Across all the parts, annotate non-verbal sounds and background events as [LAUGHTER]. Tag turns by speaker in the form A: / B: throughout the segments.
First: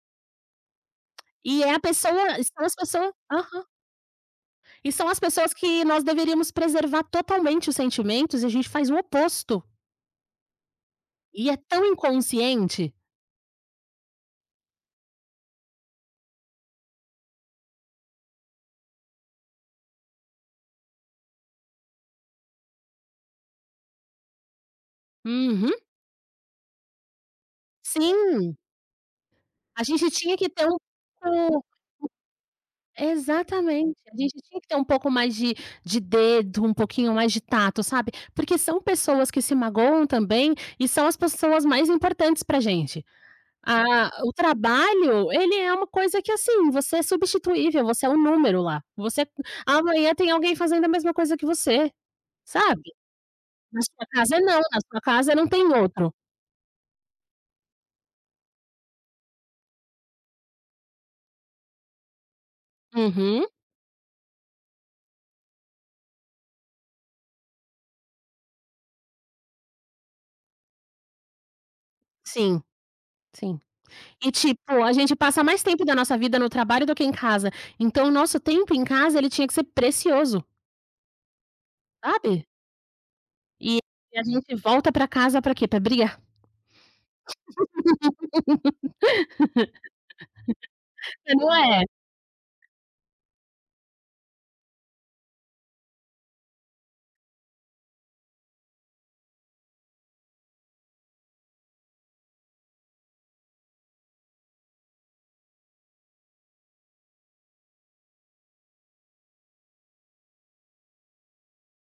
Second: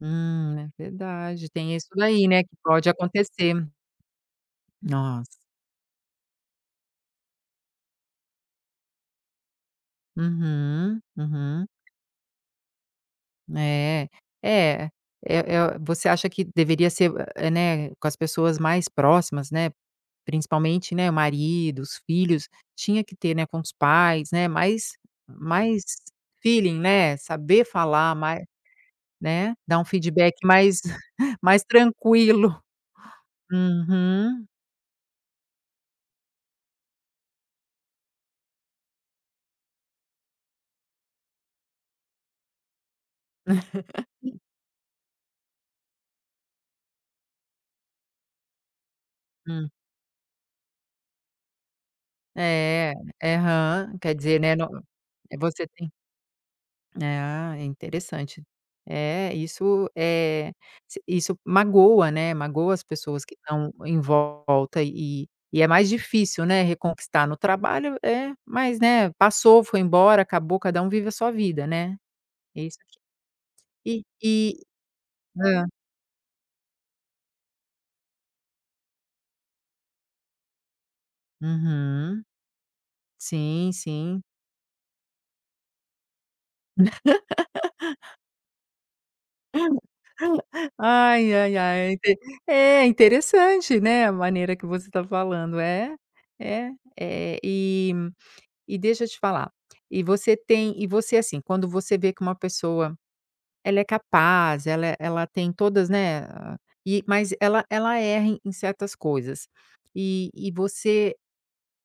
A: Hum, é verdade.
B: E
A: Tem
B: é a
A: isso daí,
B: pessoa
A: né,
B: e
A: que
B: são as
A: pode
B: pessoa
A: acontecer.
B: Aham. E são as
A: Nossa.
B: pessoas que nós deveríamos preservar totalmente os sentimentos, e a gente faz o oposto.
A: Uhum,
B: E é
A: uhum.
B: tão inconsciente.
A: Né. É, eh eh, você acha que deveria ser, eh, né, com as pessoas mais próximas, né, principalmente, né, maridos, filhos. Tinha que ter, né, com os pais, né, mais
B: Uhum.
A: mais feeling, né. Saber falar mai
B: Sim.
A: né? Dar
B: A
A: um
B: gente
A: feedback
B: tinha que ter um
A: mais [CHUCKLES] mais
B: pouco
A: tranquilo.
B: [UNINTELLIGIBLE] Exatamente. A gente
A: Uhum.
B: tinha que ter um pouco mais de de dedo, um pouquinho mais de tato, sabe, porque são pessoas que se magoam também. E são as pessoas mais importantes pra gente. Ah, o
A: [LAUGHS]
B: trabalho, ele é uma coisa que, assim, você é substituível. Você é um número lá. Você
A: Hum.
B: amanhã, tem alguém fazendo a mesma coisa que você, sabe. Na
A: É, aham.
B: sua
A: Quer
B: casa,
A: dizer, né,
B: não.
A: não,
B: Na sua casa,
A: é,
B: não tem
A: você tem
B: outro.
A: Ah, é interessante. É, isso, eh, s isso magoa, né, magoa as pessoas que
B: Uhum.
A: estão em volta. E e é mais difícil, né, reconquistar. No trabalho, é, mas, né, passou. Foi embora. Acabou. Cada um vive a sua vida, né?
B: Sim,
A: Isso te
B: sim.
A: [UNINTELLIGIBLE] isso te
B: E
A: e
B: tipo,
A: e
B: a gente passa mais
A: Hã.
B: tempo da nossa vida no trabalho do que em casa. Então o nosso tempo em casa ele tinha que ser precioso.
A: Uhum.
B: Sabe?
A: Sim,
B: E e a
A: sim.
B: gente volta para casa para quê? Para brigar.
A: [LAUGHS] [LAUGHS]
B: [LAUGHS]
A: Ai,
B: Mas não
A: ai, ai.
B: é?
A: É inte é, interessante, né, a maneira que você está falando. É, é. Eh, e e deixa eu te falar. E você tem e você, assim, quando você vê que uma pessoa, ela é capaz, ela é ela tem todas, né, a e, mas ela ela erra em em certas coisas. E e você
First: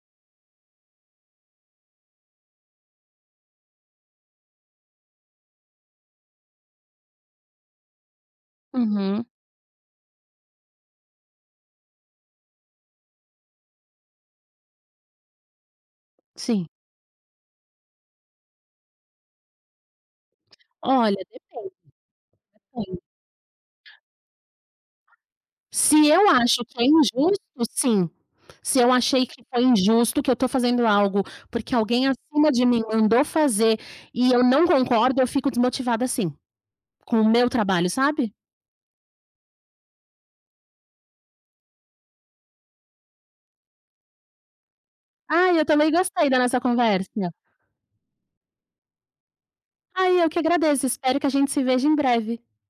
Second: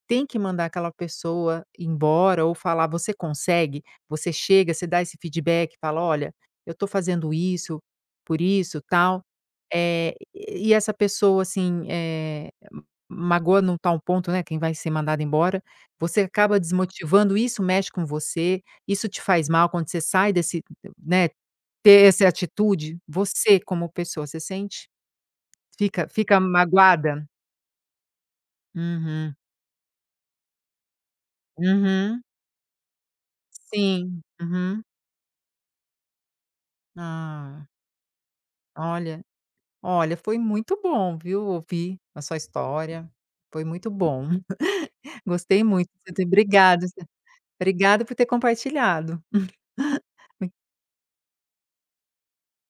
A: tem que mandar aquela pessoa embora, ou falar. Você consegue? Você chega, você dá esse feedback? Fala: "Olha, eu estou fazendo isso por isso, tal?".
B: Uhum.
A: Eh, e essa pessoa, assim, eh, magoa em um tal ponto, né, quem vai ser mandado embora, você acaba
B: Sim.
A: desmotivando. Isso mexe com você? Isso te faz mal quando você sai desse,
B: Olha,
A: né
B: depende.
A: ter essa atitude?
B: Depende.
A: Você, como pessoa, você sente? Fica
B: Se eu
A: fica
B: acho que é
A: magoada?
B: injusto? Sim. Se eu achei
A: Uhum.
B: que foi injusto, que eu estou fazendo algo, porque alguém
A: Uhum.
B: acima de mim mandou fazer
A: Sim,
B: e eu não
A: uhum.
B: concordo, eu fico desmotivada sim. Com o meu
A: Ah.
B: trabalho, sabe?
A: Olha. Olha, foi muito bom, viu, ouvir a sua história. Foi muito bom. [CHUCKLES]
B: Ai,
A: Gostei
B: eu
A: muito.
B: também gostei da nossa
A: Obrigada você
B: conversa.
A: obrigada por ter compartilhado. [CHUCKLES]
B: Ai, eu que agradeço. Espero que a gente se veja em breve.